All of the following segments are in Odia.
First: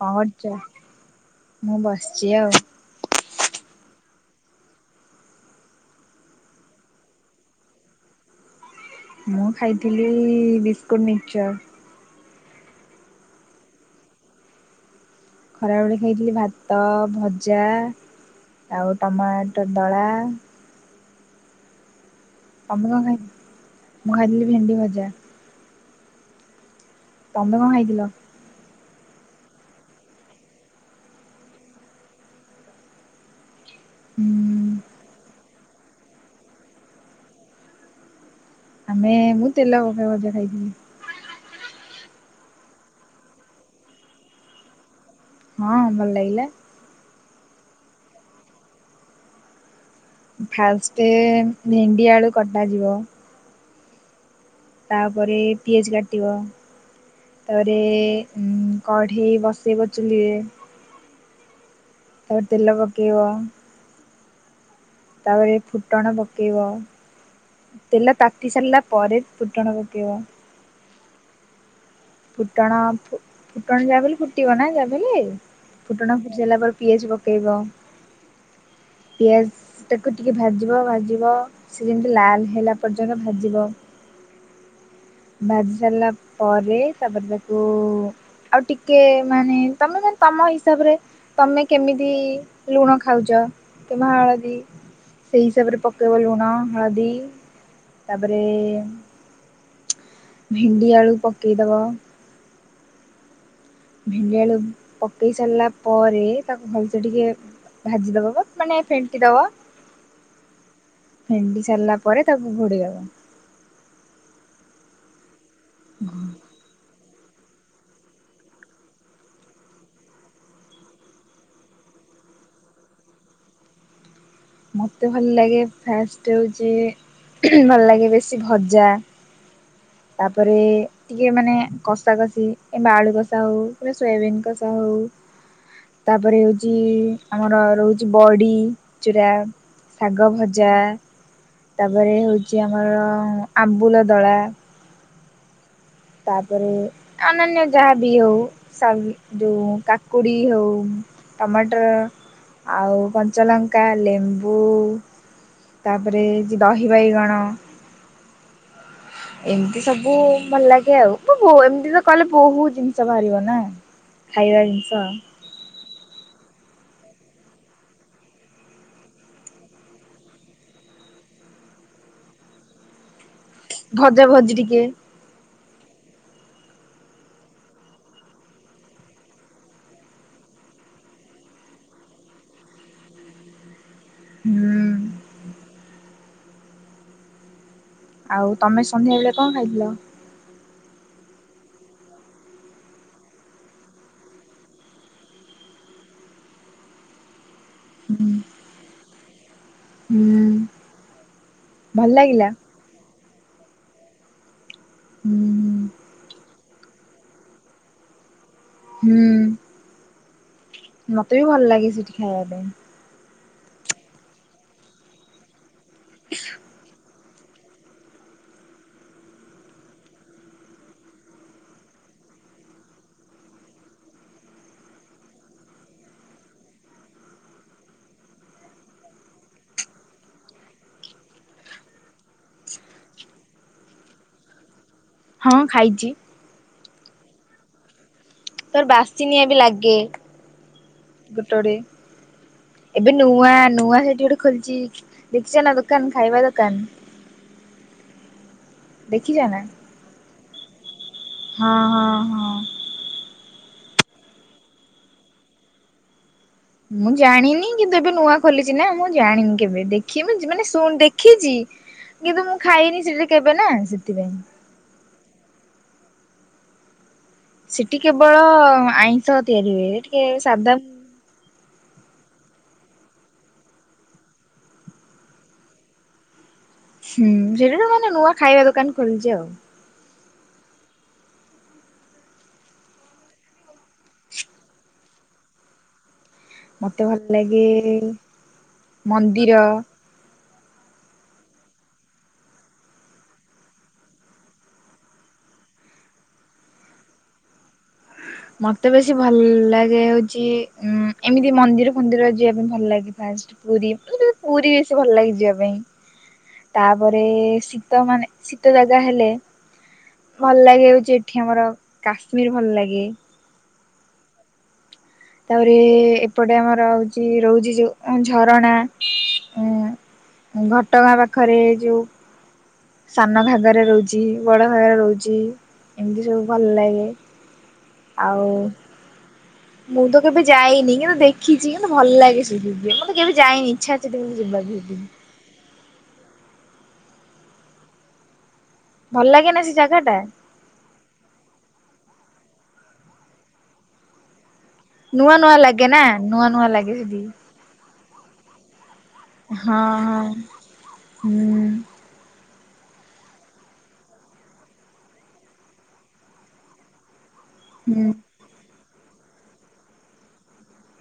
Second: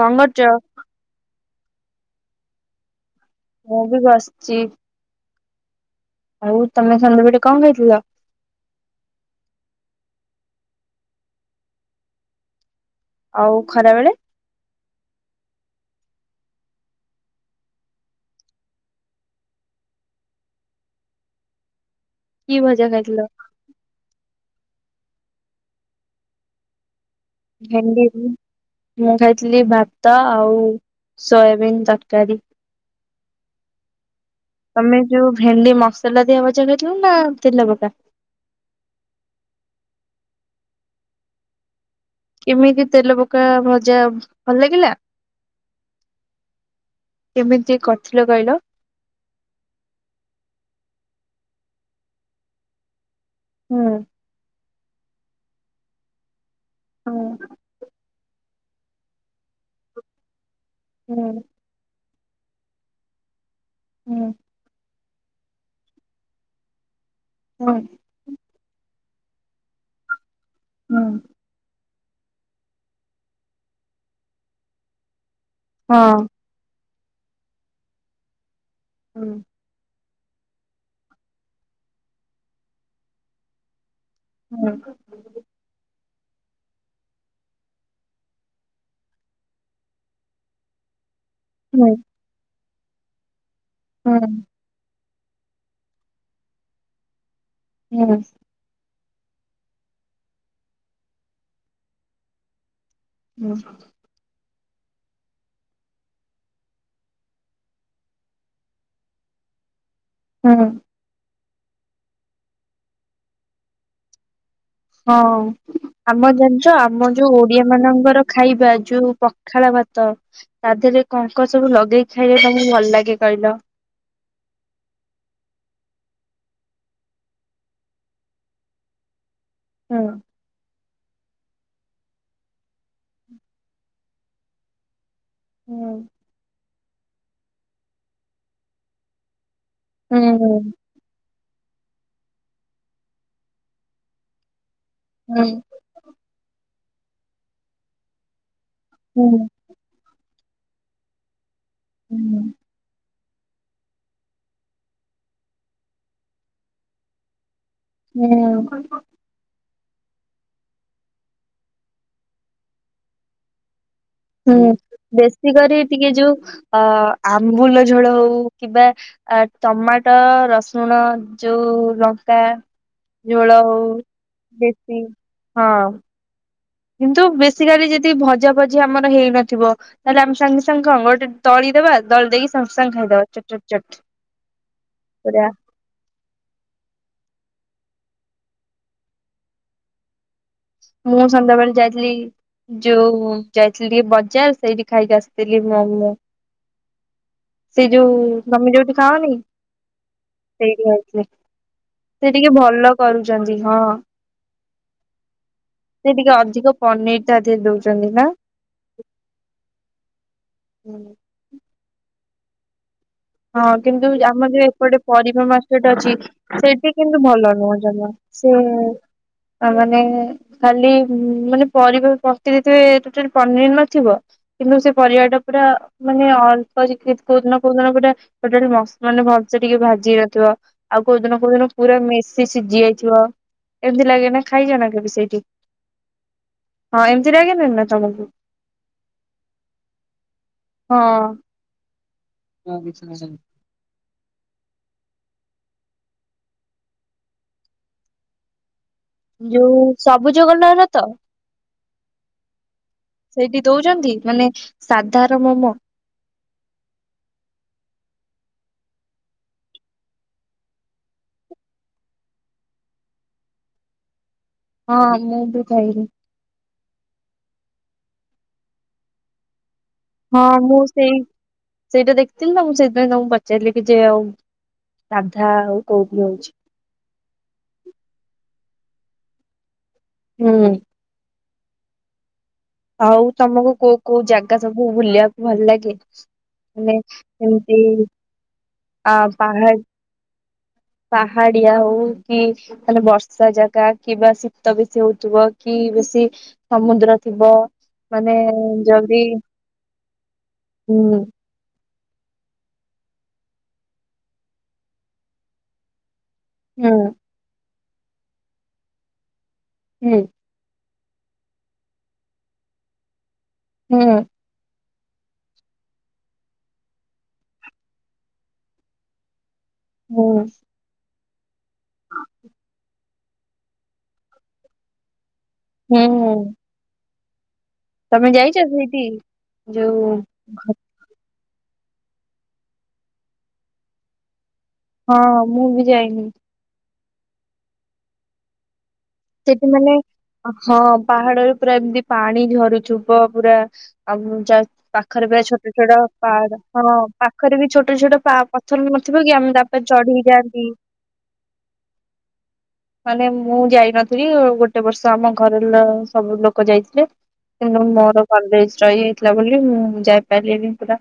କଣ କରଛ? ମୁଁ ବସିଛି ଆଉ। ମୁଁ ବି ବସିଛି। ଆଉ ତମେ ସନ୍ଧ୍ୟାବେଟେ କଣ ଖଇଥିଲ? ମୁଁ ଖାଇଥିଲି ବିସ୍କୁଟ୍ ମିକ୍ଚର୍। ଆଉ ଖରା ବେଳେ? ଖରାବେଳେ ଖାଇଥିଲି ଭାତ ଭଜା ଆଉ ଟମାଟ ଦଳା। କି ଭଜା ତମେ କଣ ଖାଇି ଖାଇଥିଲ? ମୁଁ ଖାଇଥିଲି ଭେଣ୍ଡି ଭଜା। ତମେ କଣ ଖାଇଥିଲ? ଭେଣ୍ଡି ମୁଁ ଖାଇଥିଲି ଭାତ ଆଉ ସୋୟାବିନ୍ ତରକାରୀ। ହୁଁ। ତମେ ଯୋଉ ଭେଣ୍ଡି ମସଲା ଦିଆବଜା ଖାଇଥିଲ ନା ତେଲ ପକା? ଆମେ ମୁଁ ତେଲ ପକା ଭଜା ଖାଇଥିଲି। କେମିତି ତେଲ ପକା ଭଜା ଭଲ ଲାଗିଲା। ହଁ ଭଲ ଲାଗିଲା। କେମିତି କରିଥିଲ କହିଲ? ଫାଷ୍ଟେ ଭେଣ୍ଡି ଆଳୁ କଟା ଯିବ। ହୁଁ। ତାପରେ ପିଆଜ କାଟିବ ହୁଁ ତାପରେ କଢ଼େଇ ବସେଇବ ଚୁଲିରେ। ହୁଁ। ତାପରେ ତେଲ ପକେଇବ। ହୁଁ। ତାପରେ ଫୁଟଣ ପକେଇବ ତେଲ କାଟି ସାରିଲା ପରେ ଫୁଟଣ ପକେଇବ। ହୁଁ। ଫୁଟଣ ଫୁ-ଫୁଟଣ ଯାହାବି ହେଲେ ଫୁଟିବ ନା ଯାହାବିହେଲେ ଫୁଟଣ ହଁ ଫୁଟି ସାଲା ପରେ ପିଆଜ୍ ପକାଇବ ହୁଁ ପିଆଜ୍ ତାକୁ ଟିକେ ଭାଜିବ ଭାଜିବ ସିଏ ଯେମିତି ଲାଲ ହେଲା ପର୍ଯ୍ୟନ୍ତ ଭାଜିବ। ହୁଁ। ଦ୍ଭାଜି ସାରିଲା ପରେ ତାପରେ ତାକୁ ଆଉ ଟିକେ ମାନେ ତମେ ଯେମିତି ତମ ହିସାବରେ ତମେ ହୁଁ କେମିତି ଲୁଣ ଖାଉଚ଼ କିମ୍ବା ହଳଦୀ ସେଇ ହିସାବରେ ପକେଇବ ଲୁଣ ହଳଦୀ ହୁଁ ତାପରେ ଭେଣ୍ଡି ଆଳୁ ପକେଇଦବ ହୁଁ ହଁ। ଭେଣ୍ଡିଆଳୁ ପକେଇ ସାରିଲା ପରେ ତାକୁ ଭଲସେ ଟିକେ ଭାଜି ଦବ ଗୋ ମାନେ ଫେଣ୍ଟି ଦବ ହୁଁ ହୁଁ। ଫେଣ୍ଡି ସାରିଲା ପରେ ତାକୁ ଘୋଡ଼େଇଦବ ହଁ ଆମ ଜେ ଯ ଆମର ଯୋଉ ଓଡିଆ ମାନଙ୍କର ଖାଇବା ଯୋଉ ପଖାଳ ଭାତ ତା ଦେହରେ କଙ୍କ ସବୁ ଲଗେଇ ଖାଇଲେ ତମକୁ ଭଲ ଲାଗେ କଇଲ? ମୋତେ ଭଲ ଲାଗେ ଫାଷ୍ଟ ହେଉଛି ଭଲ ଲାଗେ ବେଶୀ ଭଜା ଉଁ। ତାପରେ ଟିକେ ମାନେ କଷା କଷି କିମ୍ଵା ଆଳୁ କଷା ହଉ କିମ୍ବା ସୋୟାବିନ୍ କଷା ହୋଉ ହୁଁ ତାପରେ ହଉଚି ଆମର ରହୁଚି ବଡ଼ି ଚୂୁରା ଶାଗ ହୁଁ ଭଜା ତାପରେ ହେଉଚି ଆମର ଆମ୍ବୁଲ ଦଳା ହୁଁ। ତାପରେ ଅନ୍ୟନ୍ୟ ଯାହା ବି ହୋଉ ହୁଁ ସଉ କା ପୁଡ଼ି ହେଉ ଟମାଟର ହୁଁ ଆଉ କଞ୍ଚାଲଙ୍କା ଲେମ୍ବୁ ତାପରେ ଯେ ଦହି ବାଇଗଣ ହୁଁ କହିବ। ଏମତି ସବୁ ଭଲ ଲାଗେ ଆଉ ଏମତି ତ କଲେ ବହୁତ ଜିନିଷ ବାହାରିବ ନା ହଁ [unintelligible] ହୁଁ ବେଶୀ କରି ଟିକେ ଯୋଉ ଅ ଆମ୍ବୁଲ ଝୋଳ ହଉ କିମ୍ବା ଆ ଟମାଟୋ ରସୁଣ ଯୋଉ ଲଙ୍କା ଝୋଳ ହଉ ଭଜା ଭଜି ଭୋଭତୁ ଟିକେ ସେତିକି ହଁ। କିନ୍ତୁ ବେଶୀିକାଲି ଯଦ ଭଜା ଭଜି ଆମର ହେଇନଥିବ ତାହେଲେ ଆମେ ସାଙ୍ଗେ ସାଙ୍ଗେ କଣ ଗୋଟେ ଦଳିଦବା ଦଳି ଦେଇକି ସାଙ୍ଗେ ସାଙ୍ଗେ ଖାଇଦବାଟଟ ହୁଁ। ପୁରା। ଆଉ ତମେ ସନ୍ଧ୍ୟା ବେଳେ କଣ ଖାଇଥିଲ? ମୁଁ ସନ୍ଧ୍ୟାବେଳେ ଯାଇଥିଲି ଯୋଉ ଯାଇଥିଲି ଟିକେ ବଜାର ସେଇଠି ଖାଇକିଆ ନଥିଲି ମୋମେ ସି ଯଉ ମେ। ଖାଅନି, ହୁଁ ସେଇଠୁ ଆଣିବେ ଭଲ ସେ ଲାଗିଲା ଟିକେ ଭଲ କରୁଚ଼ନ୍ତି ହଁ। ହୁଁ। ସେ ଟିକେ ଅଧିକ ପନିର ଟା ତା ଦେ ଦଉଚ଼ନ୍ତି ନା? ହୁଁ ମତେ ବି ଭଲ ଲାଗେ ସେଠି ଖାଇବା ପାଇଁ। ହଁ କିନ୍ତୁ ଆମର ଯୋଉ ଏପଟେ ପରିବା ମାର୍କେଟ ଅଛି ସେଠି କି ଭଲ ନୁହଁ ଜମା ସେ ମାନେ ଖାଲି ମାନେ ପରିବା ପକେଇଦେଇଥିବେ ପନିର ନଥିବ। କିନ୍ତୁ ସେ ପରିବା ଟା ପୁରା ମାନେ ଅଳ୍ପ ଚ କୋଉଦିନ କୋଉଦିନ ପୁରା ମାନେ ମସ୍ ଭଲସେ ଟିକେ ଭାଜି ହେଇ ନଥିବ। ଆଉ କୋଉ ଦିନ କୋଉ ଦିନ ପୁରା ମେଶି ସିଝି ଯାଇଥିବ ଏମିତି ଲାଗେ ନା ଖାଇଛ ନା କେବେ ସେଇ ହଁ ଖାଇଚି। ହଁ ଏମିତିନାଗେ ନା ନ ତମକୁ ତୋର ବାସିନିଆ ବି ଲାଗେ ହଁ। ଗୋଟେ ଗୋଟେ ଏବେ ନୂଆ ନୂଆ ସେଇଠି ଗୋଟେ ଖୋଲିଛି ଦେଖିଛ ନା ଦୋକାନ ଖାଇବା ଦୋକାନ ଦେଖିଛ ନା ଯୋଉ ସବୁଜୋଗ ନର ତ ହଁ ହଁ ହଁ। ସେଇଠି ଦଉଛନ୍ତି ମାନେ ସାଧାର ମୋମୋ ମୁଁ ଜାଣିନି କିନ୍ତୁ ଏବେ ନୂଆ ଖୋଲିଛି ନା ମୁଁ ଜାଣିନି କେବେ ଦେଖ ମୁ ମାନେ ଶୁ ଦେଖିଛି କିନ୍ତୁ ମୁଁ ଖାଇନି ସେଠି କେବେ ନା ସେଥିପାଇଁ ହଁ ମୁ ବି ଖାଇ ସେଠି କେବଳ ଆଇଁଷ ତିଆରି ହୁଏଠି। ହଁ ମୁଁ ସେଇ ସେଇଟା ଦେଖିଥିଲି ନା ମୁଁ ସେଇଥିପାଇଁ ତମକୁ ପଚାରିଲି କି ଯଏ ଆଉ ସାଧା ଆଉ କୋଉଠି ହଉଛି? ହୁଁ ସେଠାରୁ ମାନେ ନୂଆ ଖାଇବା ଦୋକାନ ଖୋଲିଛି ଆଉ ହୁଁ। ଆଉ ତମକୁ କୋଉ କୋଉ ଜାଗା ସବୁ ବୁଲିବାକୁ ଭଲ ଲାଗେ? ମତେ ଭଲ ଲାଗେ ସେମତି ଆ ମନ୍ଦିର ପାହାଡ଼ [inaudible] ପାହାଡିଆ ହଉ କି ତାଲେ ବର୍ଷା ଜାଗା କିବା ଶୀତ ବେଶୀ ହଉଥିବ କି ବେଶୀ ସମୁଦ୍ର ଥିବ ମାନେ ମତେ ବେଶୀ ଯଦି ଭଲ ଲାଗେ ହଉଛି ଉ ହୁଁ ଏମିତି ମନ୍ଦିର ଫନ୍ଦିର ଯିବା ପାଇଁ ଭଲ ଲାଗେ ଫାଷ୍ଟ ପୁରୀ ପୁରୀ ବେଶୀ ଭଲ ଲାଗେ ଯିବା ପାଇଁ ହୁଁ ତାପରେ ଶୀତ ମାନେ ଶୀତ ଜାଗା ହେଲେ ହୁଁ। ଭଲ ଲାଗେ ହଉଛି ଏଠି ଆମର କାଶ୍ମୀର ଭଲ ଲାଗେ ହୁଁ। ତାପରେ ଏପଟେ ଆମର ହଉଛି ରହୁଛି ଯେଉ ଝରଣା ହଁ। ଘଟଗାଁ ପାଖରେ ଯେଉଁ ସାନ ଭାଗରେ ରହୁଛି ବଡ ଭାଗରେ ରହୁଛି ଏମିତି ହୁଁ ସବୁ ଭଲ ଲାଗେ। ତମେ ଆଉ ଯାଇଛ ସେଇଠି ମୁଁ ଯୋଉ ତ କେବେ ଯାଇନି କିନ୍ତୁ ଦେଖ ଦେଖିଛି କିନ୍ତୁ ଭଲ ଲାଗେ ସେି ଯିବେ ମତ କେବେ ଯାଇନି ଇଚ୍ଛା ଅଛିି କେବେ ଯିବାକୁ ଯିବି। ହଁ ମୁଁ ବି ଯାଇନି। ଭଲ ଲାଗେ ନା ସେଠି ସେ ମାନେ ଜାଗା ଟା ହଁ ପାହାଡରେ ପୁରା ଏମିତି ପାଣି ଝରୁଥିବ ପୁରା ଆ ପାଖରେ ନୂଆ ପ୍ରାୟ ନୂଆ ଛୋଟ ଲାଗେ ଛୋଟ ନା ପା ନୂଆ ନୂଆ ଲାଗେ ହଁ ସେଠି। ପାଖରେ ବି ଛୋଟ ଛୋଟ ପା ପଥର ନଥିବ କି ଆମେ ତାପରେ ହଁ ଚଢିକି ଯାଆନ୍ତି। ହଁ ହୁଁ ମାନେ ମୁଁ ଯାଇନ ଫିରି ଗୋଟେ ବର୍ଷ ଆମ ଘରର ସବୁ ଲୋକ ଯାଇଥିଲେ। କିନ୍ତୁ ହୁଁ ମୋର କଲେଜ ରହିଯାଇଥିଲା ବୋଲି ମୁଁ ଯାଇପାରିଲିନି ପୁରା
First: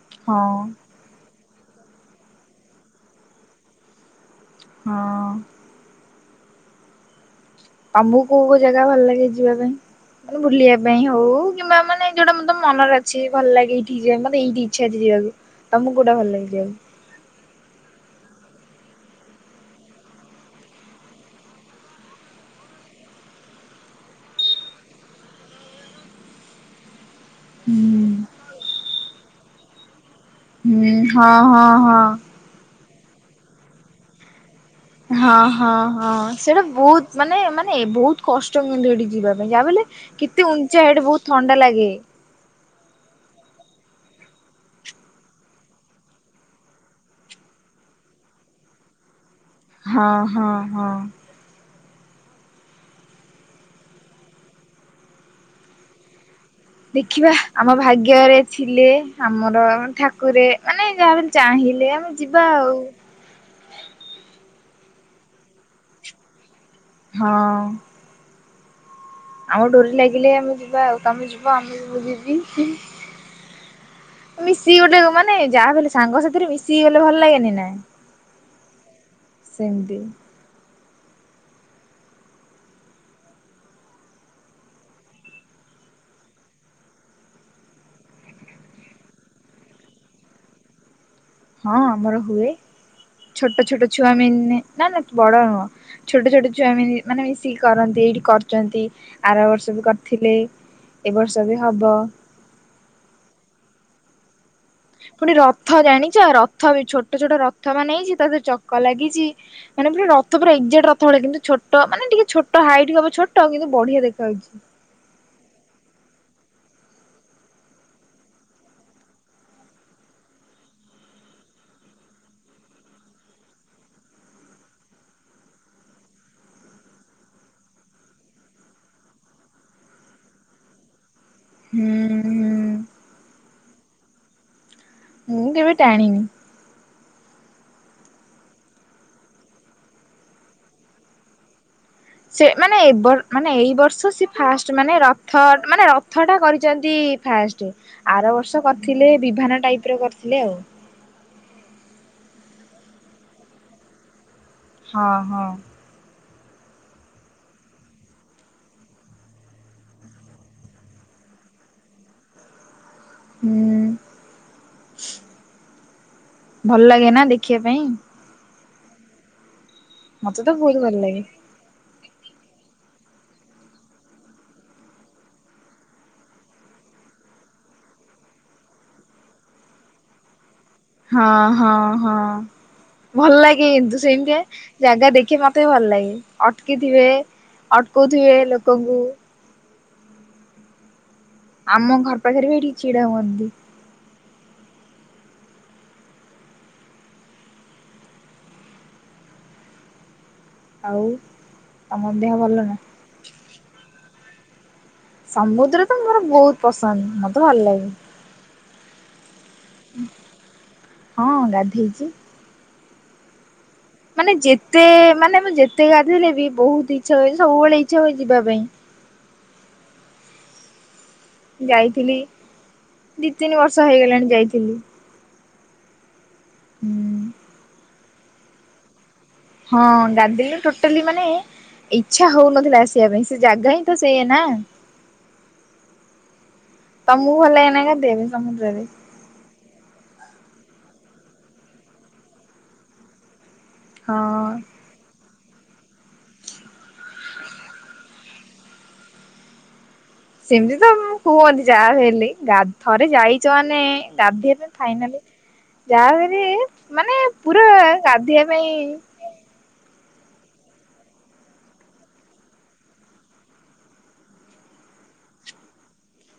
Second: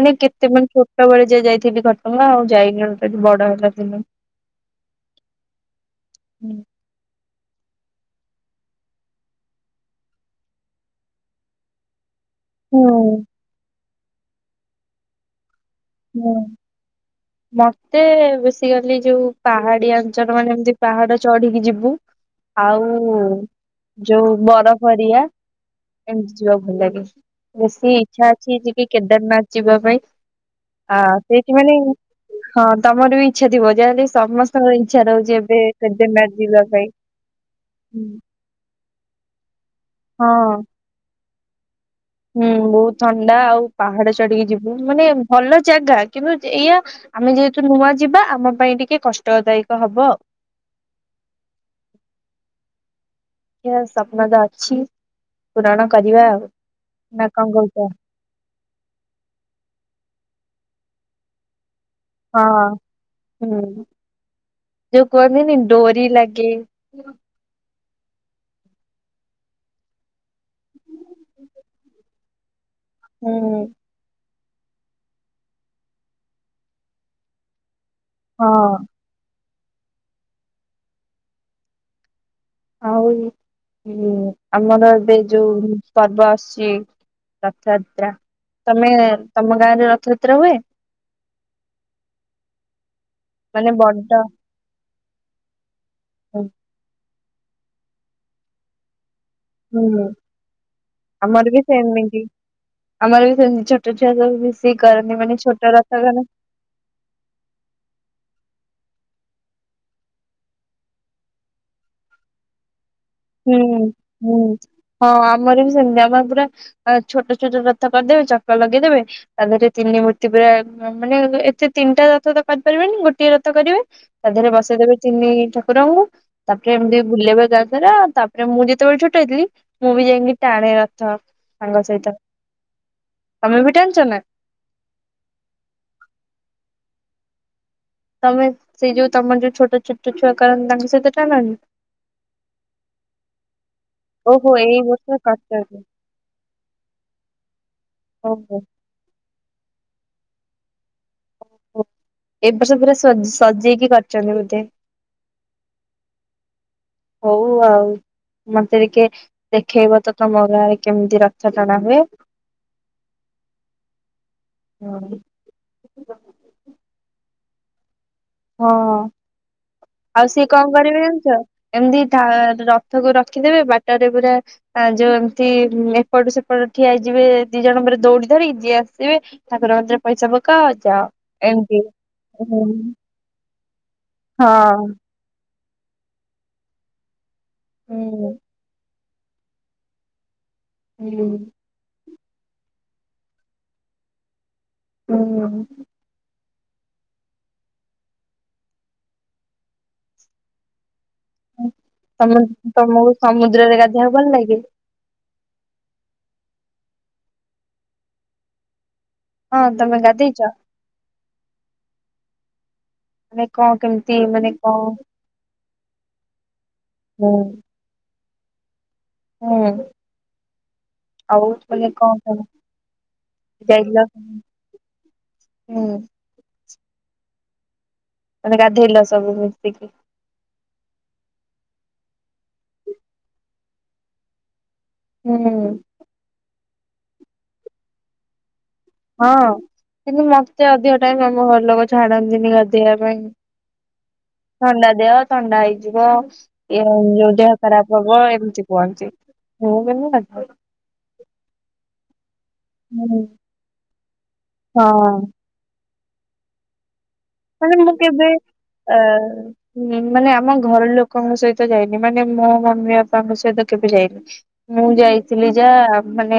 ମାନେ ହଁ କେତେବେଳେ [unintelligible] ଛୋଟବେଳେ ଯା ଯାଇଥିଲି ଘଟଗାଁ ଆଉ ଯାଇନିି ବଡ ହେଲା ଦିନୁ। ହଁ। ହୁଁ। ଆମକୁ କୋଉ କୋଉ ଜାଗା ଭଲ ଲାଗେ ଯିବା ପାଇଁ ମାନେ ବୁଲିବା ପାଇଁ ହଉ କିମ୍ବା ମାନେ ଯୋଉଟା ମ ତମ ହୁଁ ମନରେ ଅଛି ଭଲଲାଗେ ଏଇଠିକି ଜିବା ମାନେ ଏଇଠିକି ଇଚ୍ଛାଅଛି ଯିବାକୁ ତମକୁ କଉଟା ଭଲ ହୁଁ। ଲାଗେ ଯିବାକୁ। ହଁ। ମତେ ବେଶୀ କାଲି ଯୋଉ ପାହାଡି ଅଞ୍ଚଳ ମାନେ ଏମତି ପାହାଡ ଚଢିକି ଯିବୁ। ଆଉ ଯୋଉ ବରଫରିଆ ଏମତି ଯିବାକୁ ଭଲ ଲାଗେ ହୁଁ ବେଶୀ ଇଚ୍ଛା ଅଛି ଜିବି କେଦାରନାଥ ଯିବା ପାଇଁ। ହୁଁ ଆ ହଁ ସେଇଠି ହଁ ମାନେ ହଁ। ହଁ ତମର ବି ଇଛା ଥିବ ଯାହାେଲେ ସମସ୍ତଙ୍କର ଇ ହଁ ହଁ ହଁ ସେଇଟା ବହୁତ ମାନେ ମାନେ ବହୁତ କଷ୍ କଉ ମନ୍ଦିର ଗୋଟେ ଯିବା ପାଇଁ ଯାହାବି ହେଲେ ହଁ। କେତେ ଉଞ୍ଚା ହେଠେ ବହୁତ ଥଣ୍ଡା ଲାଗେ। ହୁଁ ବହୁତ ଥଣ୍ଡା ଆଉ ପାହାଡ ଚଢିକି ଯିବୁ ମାନେ ଭଲ ଜାଗା କିନ୍ତୁ ଏଇଆ ଆମେ ଯେହେତୁ ନୂଆ ଯିବା ଆମ ପାଇଁ ଟିକେ କଷ୍ଟଦାୟକ। ହବ ହଁ ଆଉ। ହଁ ହଁ। ଦେଖିଆ ସ୍ୱପ୍ନଟା ଅଛି ପୁରଣ କରିବା ଆଉ। ନା ଦେଖିବା କଣ ଆମ କହୁଛ ଭାଗ୍ୟରେ ଥିଲେ ଆମର ଠାକୁରେ ମାନେ ଯାହାବି ହେଲେ ଚାହିଁଲେ ଆମ ହଁ ହୁଁ ଯଉ କୁହନ୍ତିନି ଡୋରି ଲଗେ ହଁ। ଆମ ଡୋରି ଲାଗିଲେ ଆମେ ଯିବା ଆଉ ତମେ ଯିବ ଆମେବି ମୁଁ ଜିବି। ହୁଁ। ମିଶିକି ଗୋଟେ ମାନେ ଯାହାବି ହେଲେ ସାଙ୍ଗ ସାଥିରେ ମିଶିକି ଗଲେ ଭଲ ଲାଗେନି ନା? ହଁ। ସେମତି। ଆଉ [inaudible] ହୁଁ ଆମର ଏବେ ଯୋଉ ପର୍ବ ଆସୁଛି ରଥଯାତ୍ରା ତମେ ତମ ଗାଁରେ ରଥଯାତ୍ରା ହୁଏ? ହଁ ଆମର ହୁଏ ଛୋଟ ମାନେ ଛୋଟ ଛୁଆ ବଡ ମିନ ନା ନା ବଡ ନୁହଁ ଛୋଟ ଛୋଟ ଛୁଆ ମାନେ ମିଶିକି କରନ୍ତି ଏଇଠି କରୁଛନ୍ତି। ଆର ବର୍ଷ ବି ହୁଁ କରିଥିଲେ ଏ ବର୍ଷ ଆମର ବି ହବ। ସେମିତି ଆମର ବି ସେମତି ଛୋଟ ଛୁଆ [unintelligible] ସବୁ ମିଶିକି କରନ୍ତି ପୁଣି ମାନେ ଛୋଟ ରଥ ଜାଣିଛ ରଥରେ ରଥ ବି ଛୋଟ ଛୋଟ ରଥ ମାନେ ହେଇଛି ତା ଦେହେରେ ଚକ ଲାଗିଛି। ମାନେପୁରା ରଥ ପୁରା ଏକ୍ଜାକ୍ଟ ରଥ ଭଳିଆ କିନ୍ତୁଛୋଟ ମାନେ ଟିକେ ଛୋଟ ହାଇଟ୍ ହବ ଛୋ ହୁଁ ହୁଁ ହଁ ଆମର ବି ସେମିତି ଆମର ପୁରା ଛୋଟ ଛୋଟ ରଥ କରିଦେବେ ଚକ ଲଗେଇଦେବେ ତା ଦେହରେ ତିନି ମୂର୍ତ୍ତି ପୁରା ମାନେ ଏତେ ତିନିଟା ରଥ ତ କରିପାରିବେନି ଗୋଟିଏ ରଥ କରିବେ ତା ଦେହରେ ବସେଇଦବେ ତିନି ଠାକୁରଙ୍କୁ ତାପରେ ଏମିତି ବୁଲେଇବା ଗାଁ ସାରା ତାପରେ ମୁଁ ଯେତେବେଳେ ଛୋଟ ହେଇଥିଲି ମୁଁ ବି ଯାଇକି ଟାଣେ ରଥ ତାଙ୍କ ହୁଁ ସହିତ। ହୁଁ ତମେ ବି ଟାଣିଚ ନାଁ? ମୁଁ କେବେ ଟାଣିନି। ତମେ ସେଇ ଯୋଉ ତମର ଯୋଉ ଛୋଟ ଛୋଟ ଛୁଆ କରନ୍ତି ତାଙ୍କ ସହିତ ଟାଣନି? ସେ ମାନେ ଏ ବର ମାନେ ଏଇ ବର୍ଷ ସେ ଓହୋ ଫାଷ୍ଟ ଏଇ ମାନେ ବର୍ଷ ରଥ କରିଛନ୍ତି ମାନେ ରଥଟା କରିଛନ୍ତି ଫାଷ୍ଟ ଆର ଓହୋ ବର୍ଷ କରିଥିଲେ ବିଭାନ ଟାଇପର କରିଥିଲେ ଆଉ। ଓହୋ ଏ ବର୍ଷ ପୁରା ସଜେଇକି କରିଛନ୍ତି ବୋଧେ। ହଁ ହଁ। ହଉ ଆଉ। ମତେ ଟିକେ ଦେଖେଇବ ତ ତମ ଗାଁରେ କେମିତି ରଥ ଟଣା ହୁଏ। ହୁଁ ଭଲ ଲାଗେ ନା ଦେଖିବା ପାଇଁ ହଁ ଆଉ ମତେ ସିଏ ତ କଣ ବହୁତ ଭଲ କରିବେ ଲାଗେ। ଜଣିିଛ? ଏମିତି ରଥକୁ ରଖିଦେବେ ବାଟରେ ପୁରା ଆ ଯୋଉ ଏମିତି ଏପଟୁ ସେପଟ ଠିଆ ହେଇଯିବେ ଦି ଜଣ ପରେ ଦୌଡି ଧରିି ଯିଏ ଆସିବେ ଠାକୁର ମନ୍ଦିରେ ପଇସା ପକା ହଁ, ହଁ, ହଁ। ଭଲ ଲାଗେ କିନ୍ତୁ ସେମିତି ଜାଗା ଦେଖି ମତେ ବି ଭଲ ଲାଗେ। ଅଟକିଥିବେ ହୁଁ ଅଟକଥିବେ ଲୋକଙ୍କୁ। [unintelligible] ଆମ ଘର ପାଖରେ ବି ଏଠିକି ଛିଡା ହୁଅନ୍ତି। [inaudible] ଆଉ? ତମ ତ ଦେହ ଭଲ ନା ତମକୁ ସମୁଦ୍ରରେ ଗାଧୋଇବାକୁ ଭଲ ଲାଗେ। ସମୁଦ୍ର ତ ମୋର ବହୁତ ପସନ୍ଦ ମତେ ଭଲ ଲାଗେ। ହଁ, ତମେ ଗାଧେଇଛ? ହଁ ଗାଧେଇଛି। ନାଇଁ କଣ କେମ୍ ମାନେ ଯେତେ-ଏ ମାନେ, ମୁଁ ଯେତେ ଗାଧଥିଲେ ବି ବହୁତ ଇଛା ହୁଏ, ହୁଁ। ସବୁବେଳେ ଇଚ୍ଛା ହୁଏ ଯିବା ପାଇଁ। ହୁଁ। ଆଉ, ମାନେ ଯାଇଥିଲି କଣ ସବୁ ଦି ତିନି ବର୍ଷ ଯାଇଲ ହେଇଗଲାଣି ହୁଁ ଯାଇଥିଲି ହୁଁ। ହୁଁ। ମାନେ ଗାଧେଇଲ ସବୁ ହୁ। ହଁ, ଗାଧେଇଲ ଟୋଟ୍ ଟାଲି ମାନେ ଇଚ୍ଛା, ହଉନଥିଲା ଆସିବା ପାଇଁ। ସେ ଜାଗା ହିଁ ତ ସେୟା ନାଁ। ହୁଁ। ତମକୁ ଭଲ ଲାଗେନା ଗାଧେଇବାପାଇଁ ସମୁଦ୍ରରେ? ହଁ, କିନ୍ତୁ ମତେ ଅଧିକ ଟାଇମ୍ ଆମ ଘର ଲୋକ ଛାଡନ୍ତିନି, ଗାଧୋଇବା ପାଇଁ। ହଁ। ଥଣ୍ଡା ଦେହ। ଥଣ୍ଡା ହେଇଯିବ, ଏ ଯୋଉ ଦେହ ଖରାପ ହବ, ଏମିତି କୁହନ୍ତି। ମୁଁ କିନୁ ଗାଧାଏ। ଏମତି ତ କୁହନ୍ତି ଯାହା ହେଲେ। ଗାଧ ଥରେ ହୁଁ ଯାଇଛ ମାନେ ଗାଧଇଲେ ହଁ ଫାଇନାଲି ଯାଏ ଭାରି ମାନେଏପ୍ ମାନେ ମୁଁ କେବେ ଆ ହୁଁ, ମାନେ ଆମ ଘର ଲୋକଙ୍କ ସହିତ ଯାଇନି। ମାନେ ମୋ ମମି ବାପାଙ୍କ ସହିତ କେବେ ଯାଇନି? ମୁଁ ଯାଇଥିଲି ଯାହା, ମାନେ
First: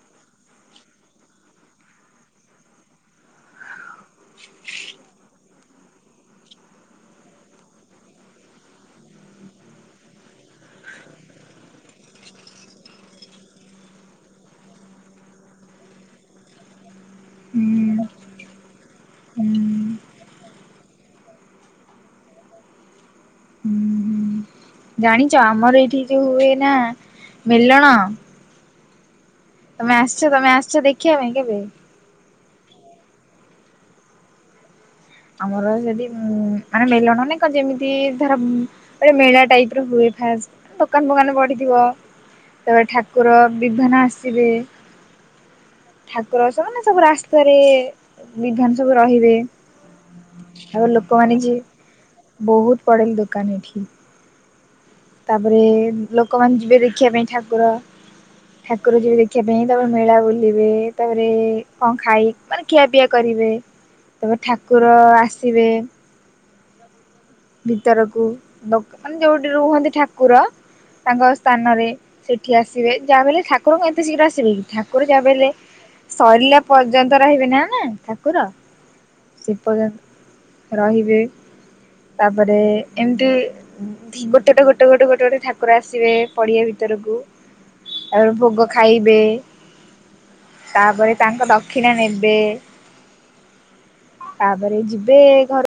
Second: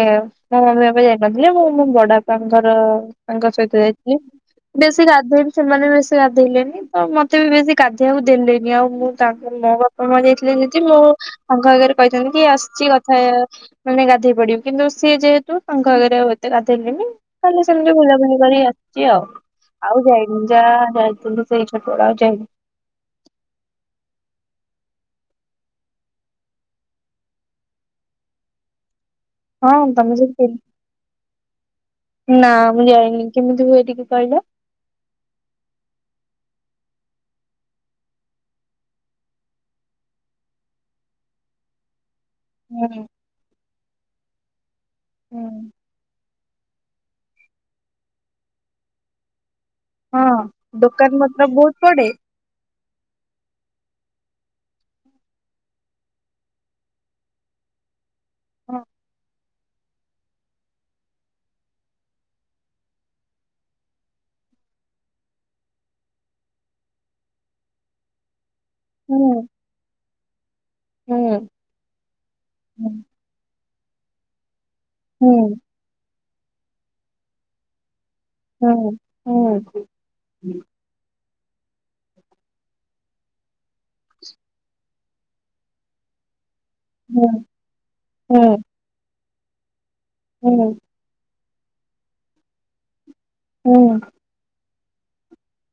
ମୋ ମମି ବାପା ଯାଇନଥିଲେ। ମୁଁ ମୋ ବଡଆପାଙ୍କର ସହିତ ଯାଇଥିଲି। ବେଶୀ ଗାଧେଇ ବି ସେମାନେ ବେଶୀ ଗାଧେଇଲେନି। ତ ମୋତେ ବି ବେଶୀ ଗାଧେଇବାକୁ ଦେଲେନି ଆଉ। ମୁଁ ତାଙ୍କରି ମୋର [unintelligible] ମୁଁ ତାଙ୍କ ଆଗରେ କହିଛନ୍ତି କି ଆସିଛି କଥା ମାନେ ଗାଧେଇ ପଡିବି। କିନ୍ତୁ ସିଏ ଯେହେତୁ ତାଙ୍କ ଆଗରେ ଆଉ ଏତେ ଗାଧେଇଲିନି। ଖାଲି ସେମିତି ହୁଁ ବୁଲାବୁଲି କରି ଆସିଛି ଆଉ। ହୁଁ ଆଉ ହୁଁ ଯାଇ ଯା ଯାଇଥିଲି ସେଇ ଛୋଟ ଅଳେ। ଆଉ ଯାଇନି? ଜାଣିଛ! ଆମର ଏଇଠି ଯୋଉ ହୁଏ ନା ମେଲଣ? ତମେ ଆସିଛ। ତମେ ଆସିଛ ଦେଖିବା ପାଇଁ କେବେ? ନାଁ ମୁଁ, ଯାଇିନି। କେମିତି ହୁଏ ଏ ଟିକେ କହିଲ? ଆମର ଯଦି ଉଁ ମାନେ ମେଲଣ, ନାଇଁ କଣ? ଯେମିତି ଧର ଗୋଟେ ମେଳା ଟାଇପ୍ ର ହୁଏ। ଫାଷ୍ଟ୍ ଦୋକାନ ଫୋକାନ ପଡ଼ିଥିବ। ତା'ପରେ ଠାକୁର ବିଭାନ ଆସିବେ। ହୁଁ। ଠାକୁର ଆସନ୍ତି ନା, ସବୁ ରାସ୍ତାରେ ବିଭାନ ସବୁ ରହିବେ। ହଁ ଆଉ, ଦୋକାନ ଲୋକମାନେ ପତ୍ର ଯିଏ, ବହୁତ ପଡେ? ବହୁତ ପଡେ ଦୋକାନ ଏଠି। ତା'ପରେ ଲୋକମାନେ ଯିବେ ଦେଖିବା ପାଇଁ ଠାକୁର। ଠାକୁର ଯିବେ ଦେଖି ଖିବା ପାଇଁ। ତା'ପରେ ମେଳା ବୁଲିବେ। ତା'ପରେ କଣ ଖାଇ, ମାନେ ଖିଆପିଆ କରିବେ। ତା'ପରେ ଠାକୁର ଆସିବେ। ଭିତରକୁ ଲୋକ୍ ମାନେ ହୁଁ ଯୋଉଠି ରୁହନ୍ତି ଠାକୁର? ତାଙ୍କ ହୁଁ ସ୍ଥାନରେ ସେଠି ହୁଁ ଆସିବେ। ଯାହାବି ହେଲେ ଠାକ୍ କୁର କଣ ଏତେ ଶୀଘ୍ର ଆସିବେ କି? ଠାକୁର ହୁଁ ଯାହାବି ହେଲେ ସରିଲା ପର୍ଯ୍ୟନ୍ତ ରହିବେ ନା, ନା, ଠାକୁର। ହୁଁ, ସେ ହୁଁ। ପର୍ଯ୍ୟନ୍ତ ରହିବେ। ତା'ପରେ ଏମିତି ଗୋଟେ, ଗୋଟେ, ଗୋଟେ, ଗୋଟେ, ଗୋଟେ, ଗୋଟେ ଠାକୁର ଆସିବେ। ପଡ଼ିଆ ଭିତରକୁ। ତା'ପରେ ଭୋଗ ଖାଇବେ। ହୁଁ। ତା'ପରେ ତାଙ୍କ ଦକ୍ଷିଣା ନେବେ। ହୁଁ। ତାପରେ ଯିବେ ଘ